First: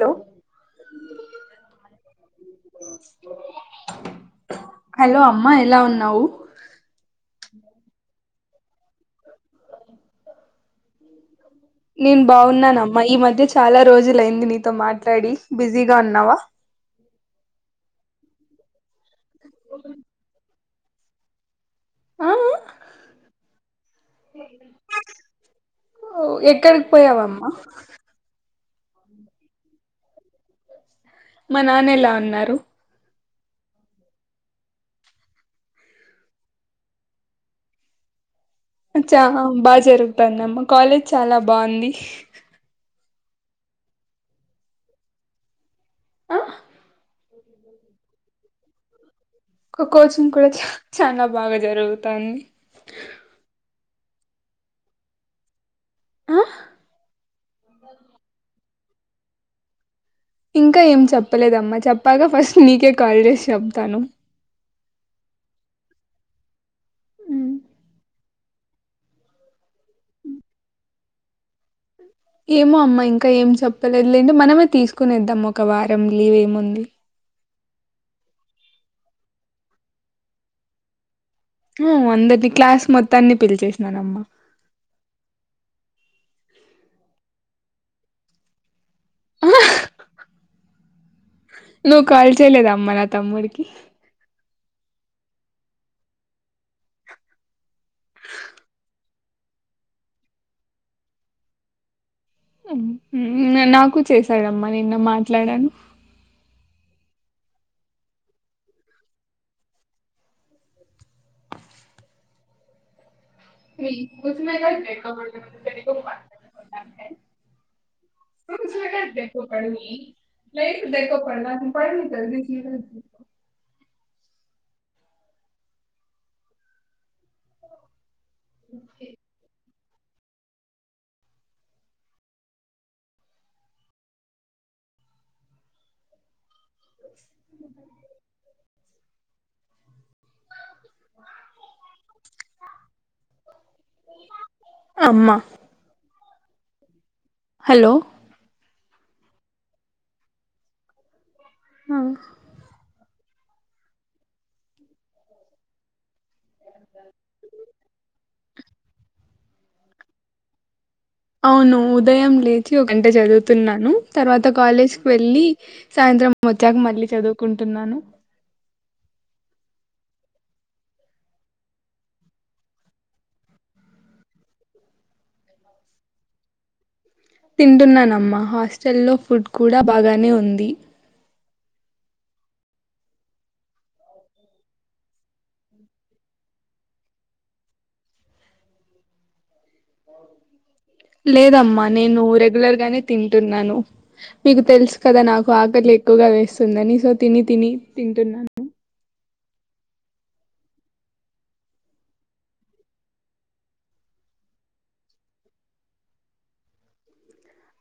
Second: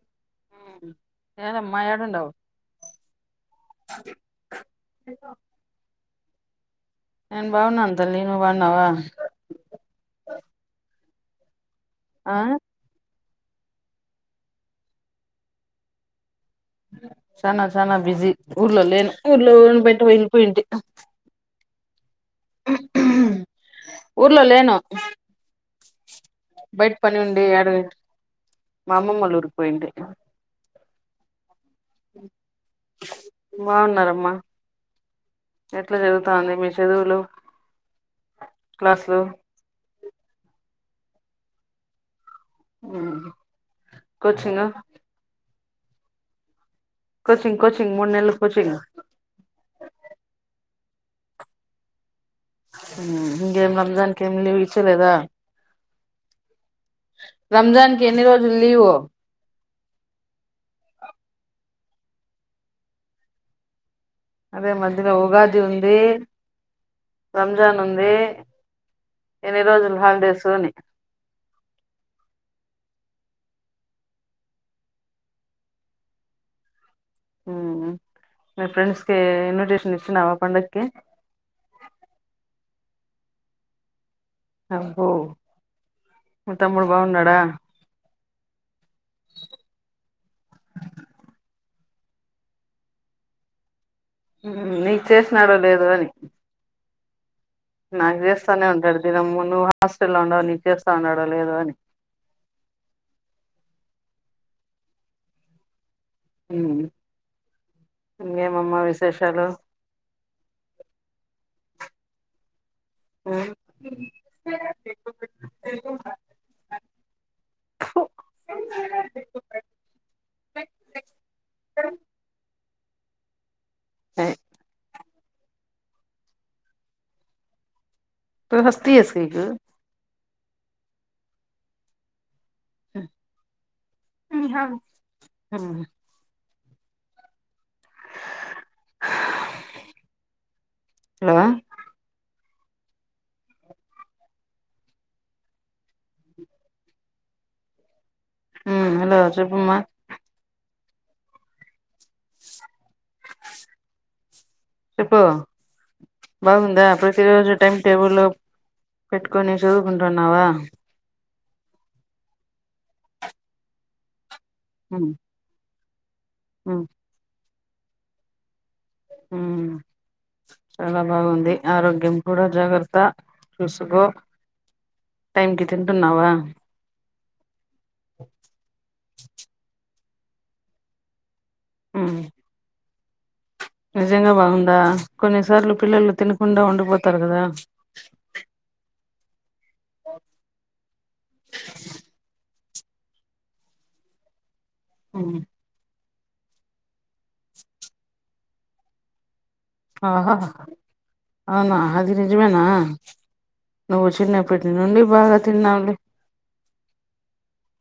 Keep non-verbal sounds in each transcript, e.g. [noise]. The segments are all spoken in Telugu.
హలో హు హ్ యాదమ్మా యాడుండవు హలో అమ్మా ఎలా ఉన్నావు నేను బాగున్నాన్ తల్లీ నువ్వు బాన్నావా నేన్ బావున్నానమ్మ ఈ మధ్య్ అదే చాలా రోజులయ్యింది. నీతో మాట్లాడి బిజీగా ఉన్నావ. చనా చనా బిజీ ఊర్లో లేను ఊర్లో వదిలిపెట్టి వెళ్ళిపోయింటి ఆ ఊర్లో లేను ఓ, ఎక్కడికి బయట పని ఉండి పోయావమ్మా అడువేంటి. మా అమ్మమ్మలూరుకి పోయింటి మా నాన్న ఎలా ఉన్నారు బాగున్నారమ్మా ఎట్లా జరుగుతంది మీ చదువులు క్లాసులు అచ్చా బజారు చెప్పన్నామ్మా కాలేజ్ చాలా బాగుంది కోచింగ ఆ, కోచింగ్ కోచింగ్ మూడు నెలలు కోచింగ్ ఒక కోచింగ్ కూడా చ చాలా బాగా జరుగుతుంది ఇంకేం నమ్దానికి ఏం లీవ్ ఇచ్చలేదా అ రంజాన్ కే ఎన్ని రోజులు లీవ్ ఇంకా ఏం చెప్పలేదమ్మా చెప్ప బాగా ఫస్ట్ నీకే కాల్ చేసి చెప్తాను అదే మధ్యలో ఉగాది ఉంది రంజాన్ ఉంది ఎన్ని రోజుల హాలిడేస్ అని ఏమో అమ్మ ఇంకా ఏం చెప్పలేదు లేంట మనమే తీసుకునేద్దాం ఒక వారం లీవ్ ఏముంది హుమ్మ్ మీ ఫ్రెండ్స్కి ఇన్విటేషన్ ఇచ్చినవా పండగక్కి హుమ్ అందరిని క్లాస్ మొత్తాన్ని పిలిచేసినానమ్మ అహో మ తముడు బాగున్నాడా నువ్వు కాల్చయలేదు అమ్మ నా తమ్ముడికి నీకు చేసినాడో లేదు అని నాకు చేస్తానే ఉంటాడు దీినమ్ నువ్వు హాస్టల్లో ఉంవు నీవు చేస్తా ఉండో లేదో అని నాకు చేశాడమ్మా నిేన్న మాట్లాడాను ఇంకేమమ్మ విశేషాలు ఉమ్ ఫు [unintelligible] [unintelligible] త హస్తి సకు [inaudible] [inaudible] హలో అమ్మ హలో హ హలో చెప్పమ్మా అ చెప్పు బాగుందా ప్రతిరోోజు టైమ్ టేబుల్ పెట్టుకొని చదువుకుంటున్నావా అవును ఉదయం లేచి ఒక గంట చదువుతున్నాను తర్వాత కాలేజ్కి ఉమ్ వెళ్ళి సాయంత్రం వచ్చాక ఉమ్ మళ్ళీ చదువు కుంటున్నాను చాలా బాగుంది ఆరోగ్యం కూడా జాగ్రత్త చూసుకో టైం కి తింటున్నావా తింటున్నానమ్మా హాస్టల్ లో ఫుడ్ కూడా బాగానే ఉంది ఆమ్ నిజంగా బాగుందా కొన్నిసార్లు పిల్లలు తినకుండా ఉండిపోతారు కదా లేదమ్మా నేను రెగ్యులర్ గానే తింటున్నాను మీ తెల్సు కదా ఉమ్ నాకు ఆకలి ఎక్కువగా వేస్తుందని సో తిని తిని తింటున్నాను ఆహా అవునా అది నిజమేనా నువ్వు చిన్నప్పటి నుండి బాగా తిన్నవులే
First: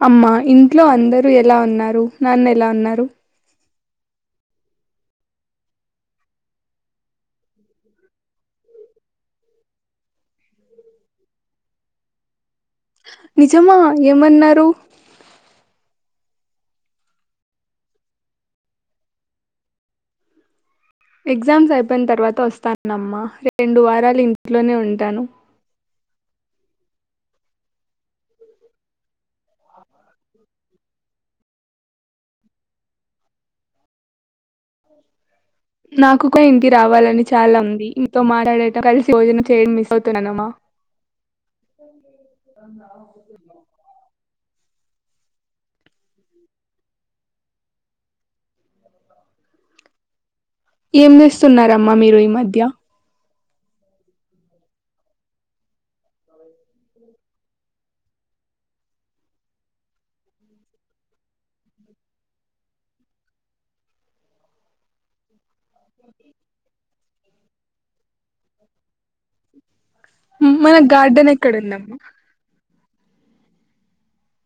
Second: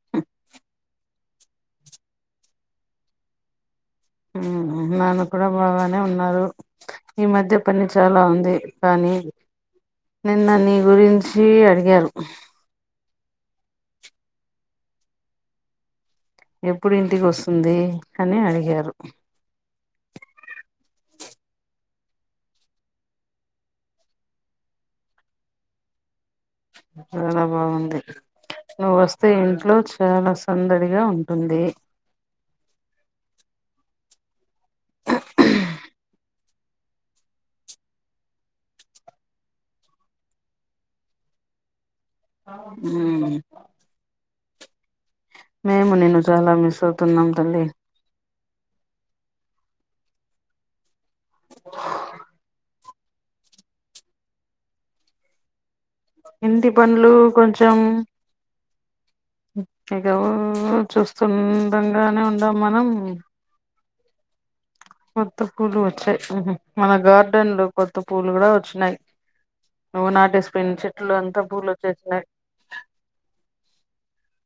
అమ్మా ఇంట్లో అందరూ ఎలా ఉన్నారు నాన్న ఎలా ఉన్నారు హమ్ నాన్న కూడా బాగానే ఉన్నారు ఈ మధ్య పని చాలా ఉంది కానీ నిన్న నీ గురించి అడిగారు నిజమా ఏమన్నారు ఎప్పుడు ఇంటికి వస్తుంది అని అడిగారు ఎగ్జామ్స్ అయిపోయిన తర్వాత వస్తాను అమ్మా రెండు వారాలు ఇంట్లోనే ఉంటాను చాలా బాగుంది నువ్వు వస్తా స్తే ఇంట్లో చాలా సందడి గా ఉంటుంది నాకు నాకు ఇంటికీ రావాలని చాలా ఉంది నీతో మాట్లాడి కలిసి భోజనం చేయడం మిస్ అవుతున్నానమ్మా ఉహు మేము నిన్ను చాలా మిస్ అవుతున్నాము తల్లి ఏం చేస్తున్నారమ్మా మీరు ఈ మధ్య ఇంటి పనులు కొంచం ఇగ ఊ చూస్తుండగానే ఉండం మనం ఓ పూలు వచ్చాయి మన గార్డెన్ లో కొత్త పూ పువ్వులు కూడా వచ్చినాయి నువ్వు నాటేసి పోయిన మన చెట్లు గార్డెన్ అంతా పువ్వులు ఎక్కడుందమ్మా వచ్చేసిన్నాయి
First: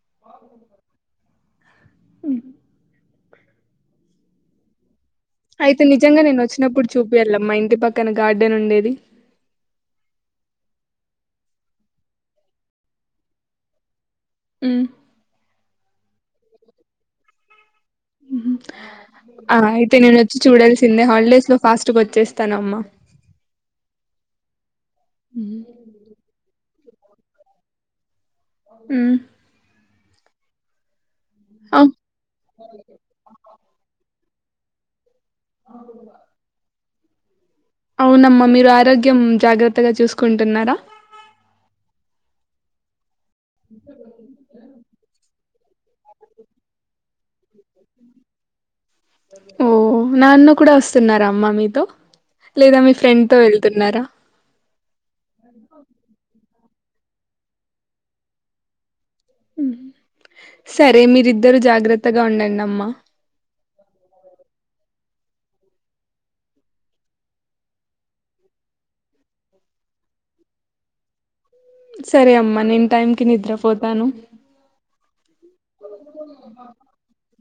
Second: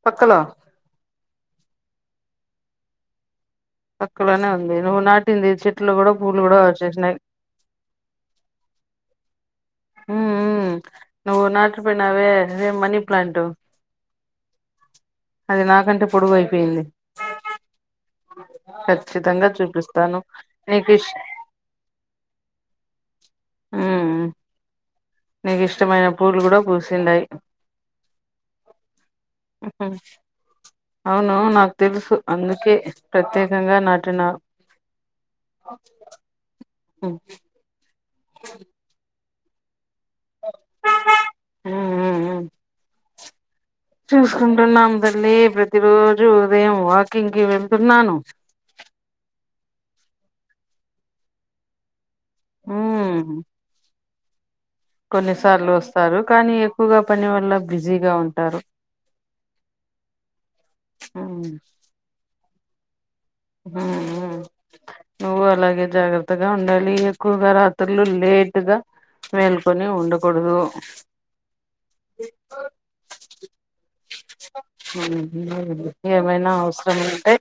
పక్కల పక్కలోనే ఉంది నువ్వు నాటి అయితే నిజంగా నేను వచ్చినప్పుడు చూపియాలమ్మ ఇంటి పక్కన గార్డెన్ ఉండేది ఉ ఊ నువ్వు నాటి పోయినావే అదే మనీ ప్లాంట్ ఉమ్ అది నా కంటే పొడువు అయిపోయింది ఖచ్చితంగా ఆ అయితే నేను చూపిస్తాను వచ్చి నీకు చూడాల్సిందే ఇష్ హాలిడేస్ లో ఫాస్ట్ గా వచ్చేస్తానమ్మా హు నీకు ఇష్టమైన పూవ్వులు కూడా పూస తిన్నదాయి ఉమ్ హు అవును నాకు అవ్ తెలుసు అందుకే ప్రత్యేకంగా నాటిన ఓ మ్మ్ అవునమ్మా మీరు ఆరోగ్యం జాగర్ త్తగా చూసుకుంటున్నారా చూసుకుంటున్నాము తల్లి ప్రతి రోజు ఉదయం వాకింగ్ కి వెళ్తున్నాను. ఓ నాన్న కూడా వస్తున్నార అమ్మా మీతో లేదా మీ ఫ్రెండ్ మ్మ్ తో వెళ్తున్నారా కొన్నిసార్లు వస్తారు కానీ ఎక్కువగా పని వల్ల బిజీగా ఉంటారు మ్మ్ సరే మ్మ్ మీరిద్దరు జాగ్రత్తగా ఉండండి అమ్మా మ్మ్ హ్మ్ నువ్వు అలాగే జాగ్రత్తగా ఉండాలి, ఎక్కువగా రాత్రుళ్ళు లేట్గా మేల్కొని ఉండకూడదు. సరే అమ్మా నేను టైం కి నిద్రపోతాను మ్మ్ హ్మ్ ఏమైనా అవసరం ఉంటే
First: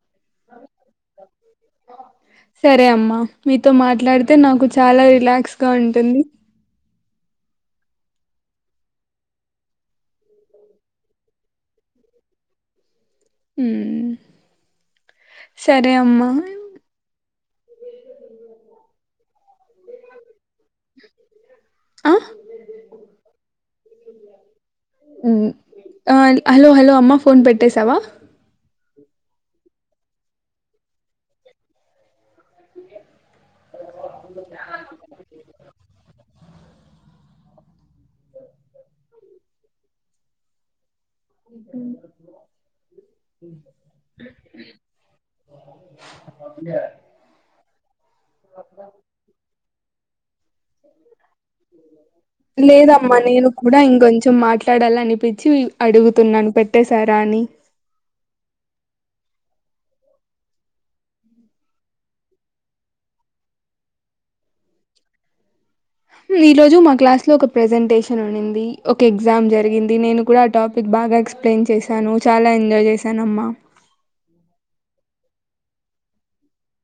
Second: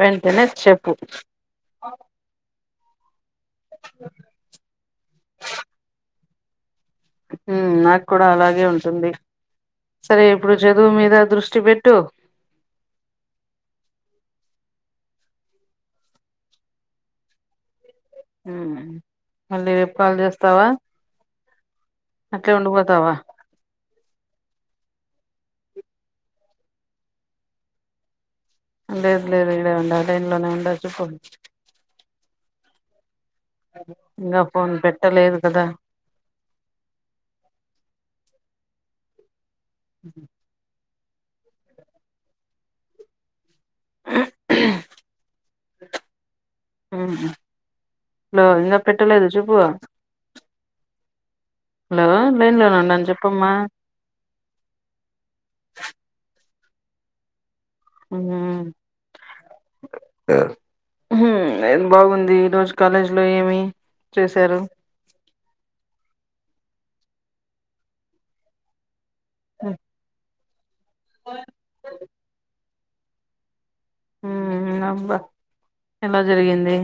వెంటనే చెప్పు అమ్మ మీతో మాట్లాడితే నాకు చాలా రిలాక్స్ గా ఉంటుంది మ్మ్ నాకు కూడా అలాగే ఉంటుంది. సరే ఇప్పుడు చదువు మీద దృష్టి పెట్టు. హ్మ్ సరే అమ్మా హ్మ్ అళ్ లేపా లేస్ స్తవా ఆ అట్లే ఉండి పోతావా మ్మ్ ఆ హలో హలో అమ్మ ఫోన్ పెట్టేసావా లేదు లేదు ఇడే ఉండ లైన్లోనే ఉండ చెప్పు ఇంగా ఫోన్ పెట్టలేదు కదా మ్మ్ హ్మ్ ఇది ఉమ్, హలో ఇంగా పెట్టలేదు చెపు హలో లైన్ లోనే ఉన్నాను లేదమ్మా నేను చెప్పమ్మా కూడా ఇంకొంచెం మాట్లాడాల అనిపిచ్చి అడుగుతున్నాను పెట్ చేసా రాని ఆ హ్మ్ బాగుంది ఈ రోజు కాలేజీ లో ఏమి చేశారు. ఈ రోజు మా క్లాస్ లో ఒక ప్రెజెంటేషన్ ఉండింది. ఎగ్జామ్ జరిగింది నేను కరాటక్ బా ఎస్ప్ెయిన్ చేసాను చాలా ఎంాయ్ చేస సనమ్మ అబ్బా ఎలా జరిగింది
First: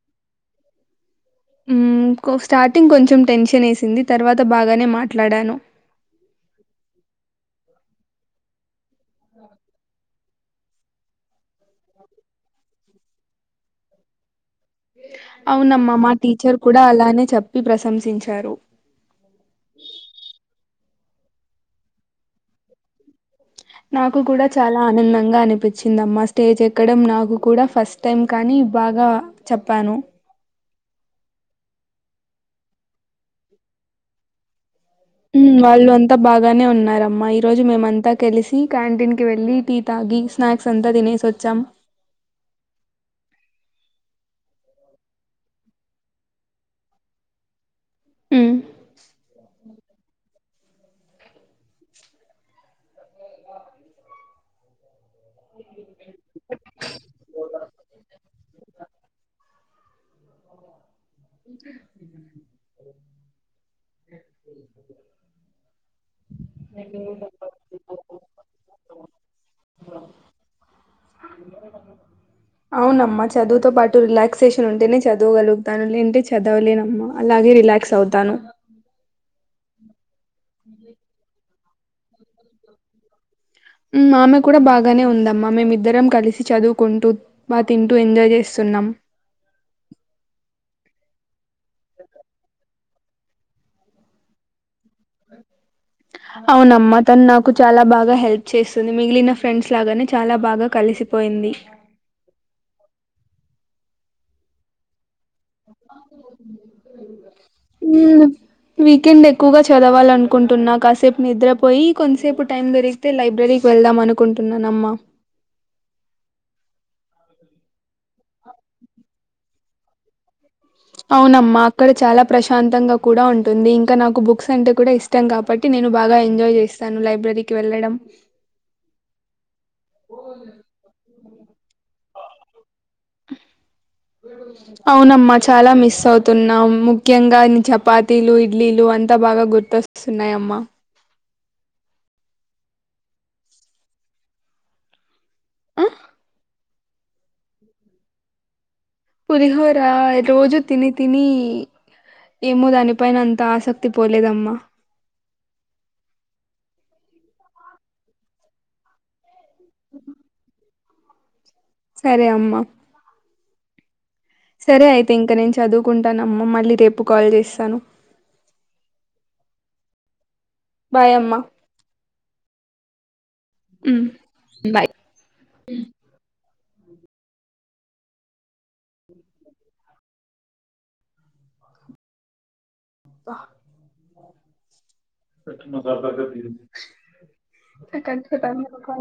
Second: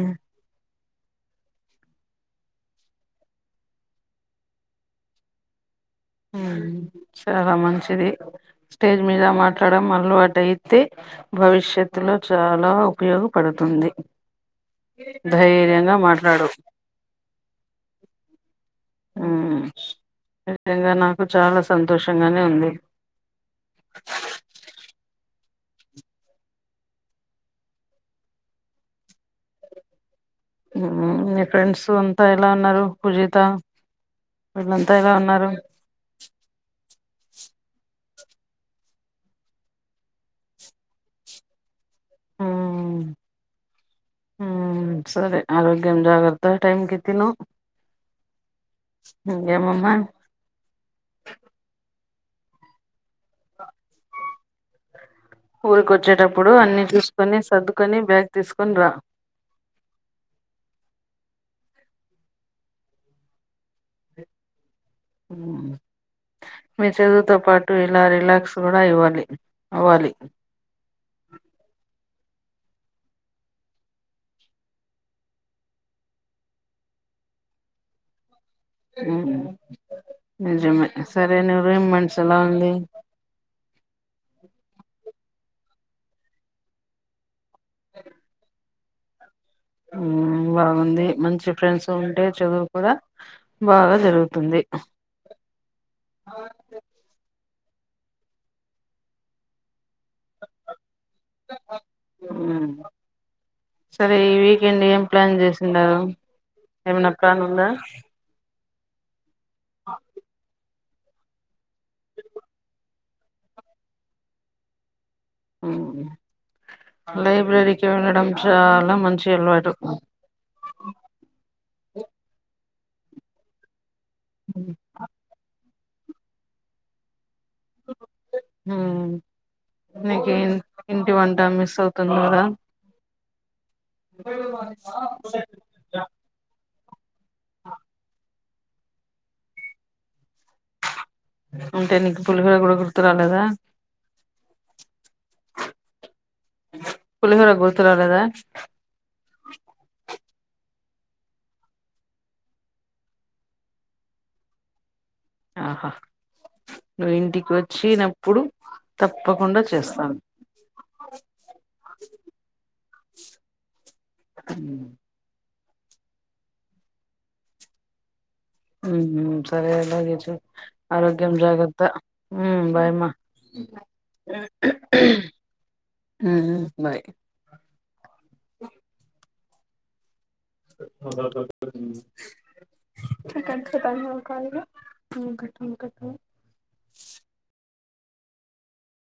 స్టార్టింగ్ కొంచెం టెన్షన్ వేసింది తర్వాత బాగానే మాట్లాడాను సాలామ సర స్టేజ్ మీద మాట్లాడడం వాళ్ళు అయితే భవిష్యత్లో చాలవు ఉపయోగపడుతుంది అవునమ్మా ధైర్యంగా మా మాట్లాడు టీచర్ కూడా అలానే చెప్పి ప్రశంసించారు నింగా నాకు చాలా సంతోషంగానే ఉంది నాకు కూడా చాలా ఆనందంగా అనిపించిందమ్మా స్టేజ్ ఎక్కడం నాకు కూడా ఫస్ట్ టైం కానీ బాగా చెప్పాను మీ ఫ్రెండ్స్ అంతా ఎలా ఉన్నారు కుజితళ వాళ్ళు అంతా బాగానే ఉన్నారు అమ్మా ఈ రోజు మేమంతా కలిసి క్యాంటీన్ కి వెళ్ళి టీ తాగి స్నాక్స్ అంతా తినేసి వచ్చాం ఉమ్ సరే ఆరోగ్యం జాగరత టైమ్ కితి ను హ్మ్. ఏమమ్మా ఊరికొచ్చేటప్పుడు అన్ని చూసుకొని సర్దుకొని బ్యాగ్ తీసుకొని రా మీ చదువుతో పాటు ఇలా రిలాక్స్ కూడా ఇవ్వాలి అవ్వాలి అవునమ్మా చదువుతో పాటు రిలాక్సేషన్ ఉంటే న చదవగలుగుతాను లేంటే చదవలేనమ్మా అలాగే రిలాక్స్ అవుతాను నిజమే సరే నువ ర ఏం మనిష ఎలా ఉంది ఆమె కూడా బాగానే ఉందమ్మా మే ఇద్దరం కలిసి చదువుకుంటూ మా తింటూ ఎంజాయ్ చేస్తున్నాం బాగుంది మంచి ఫ్రెండ్స్ ఉంటే చదువు కూడా బాగా జరుగుతుంది అవున అమ్మ తన్నా చాలా బాగా హెల్ప్ చేస్తుంది మిగిలిన ఫ్రెండ్స్ లాగానే చాలా బాగా కలిసిపోయింది మ్మ్ సరే ఈ వీకెండ్ ఏం ప్లాన్ చేస్తంది ఎండా ఎమనక్కను ఉందా హ్మ్ వీకెండ్ ఎ ఎక్కువగా చదవాలనుకుంటున్నా కాస్ సేపు నిద్రపోయి కొంతసేపు టైం దొరిగితే లైబ్రరీకి వెళదాం అనుకుంటున్నాన అమ్మా లైబ్రరీకి వెళ్లడం చాలా మంచి అలవాటు అవునమ్మా అక్కడ చాలా ప్రశాంతంగా కూడా ఉంటుంది ఇంకా నాకు బుక్స్ అంటే కూడా ఇష్టం కాబ నేను బాగా ఎంజాయ్ చేస్తానులైబరీ హ్మ్ నికి ఇంటి వం టా మిస్ అవుతునారా ఓ అవునమ్మా చాలా మిస్ అవుతున్నాం ము ముఖ్యంగా చపాతీలు ఇడ్లీలు అంతా బాగా గుర్తొస్తున్నాయమ్మా ఉంటే నీకు పులుకా కూడా గుర్తు రాలేదా అ పులిహోర గుర్తురాలేదా పులిహోరా ఎ రోజు తిని తిని ఏమో దాని పైన అంత ఆసక్తి పోలేదమ్మా ఆహా నువ్వు ఇంటికి వచ్చినప్పుడు తప్పు తప్పకుండా చేస్తాను సరే అమ్మా సరే అయితే ఇంకా నేన్ చదువుకుంటానమ్మ మళ్ళీ రేపు కాల్ చేస్తాను హ్మ్ హ్మ్ సరే అలాగే చ బాయ్ ఆరోగ్యం జాగ్రత్త హ్మ్ బాయ్ అమ్మ హ్మ్ బాయ్ ఉహు బాయ్ అ కట్ కట్ అయిందా కాల్ కట్ కట్ అయిందా కాల్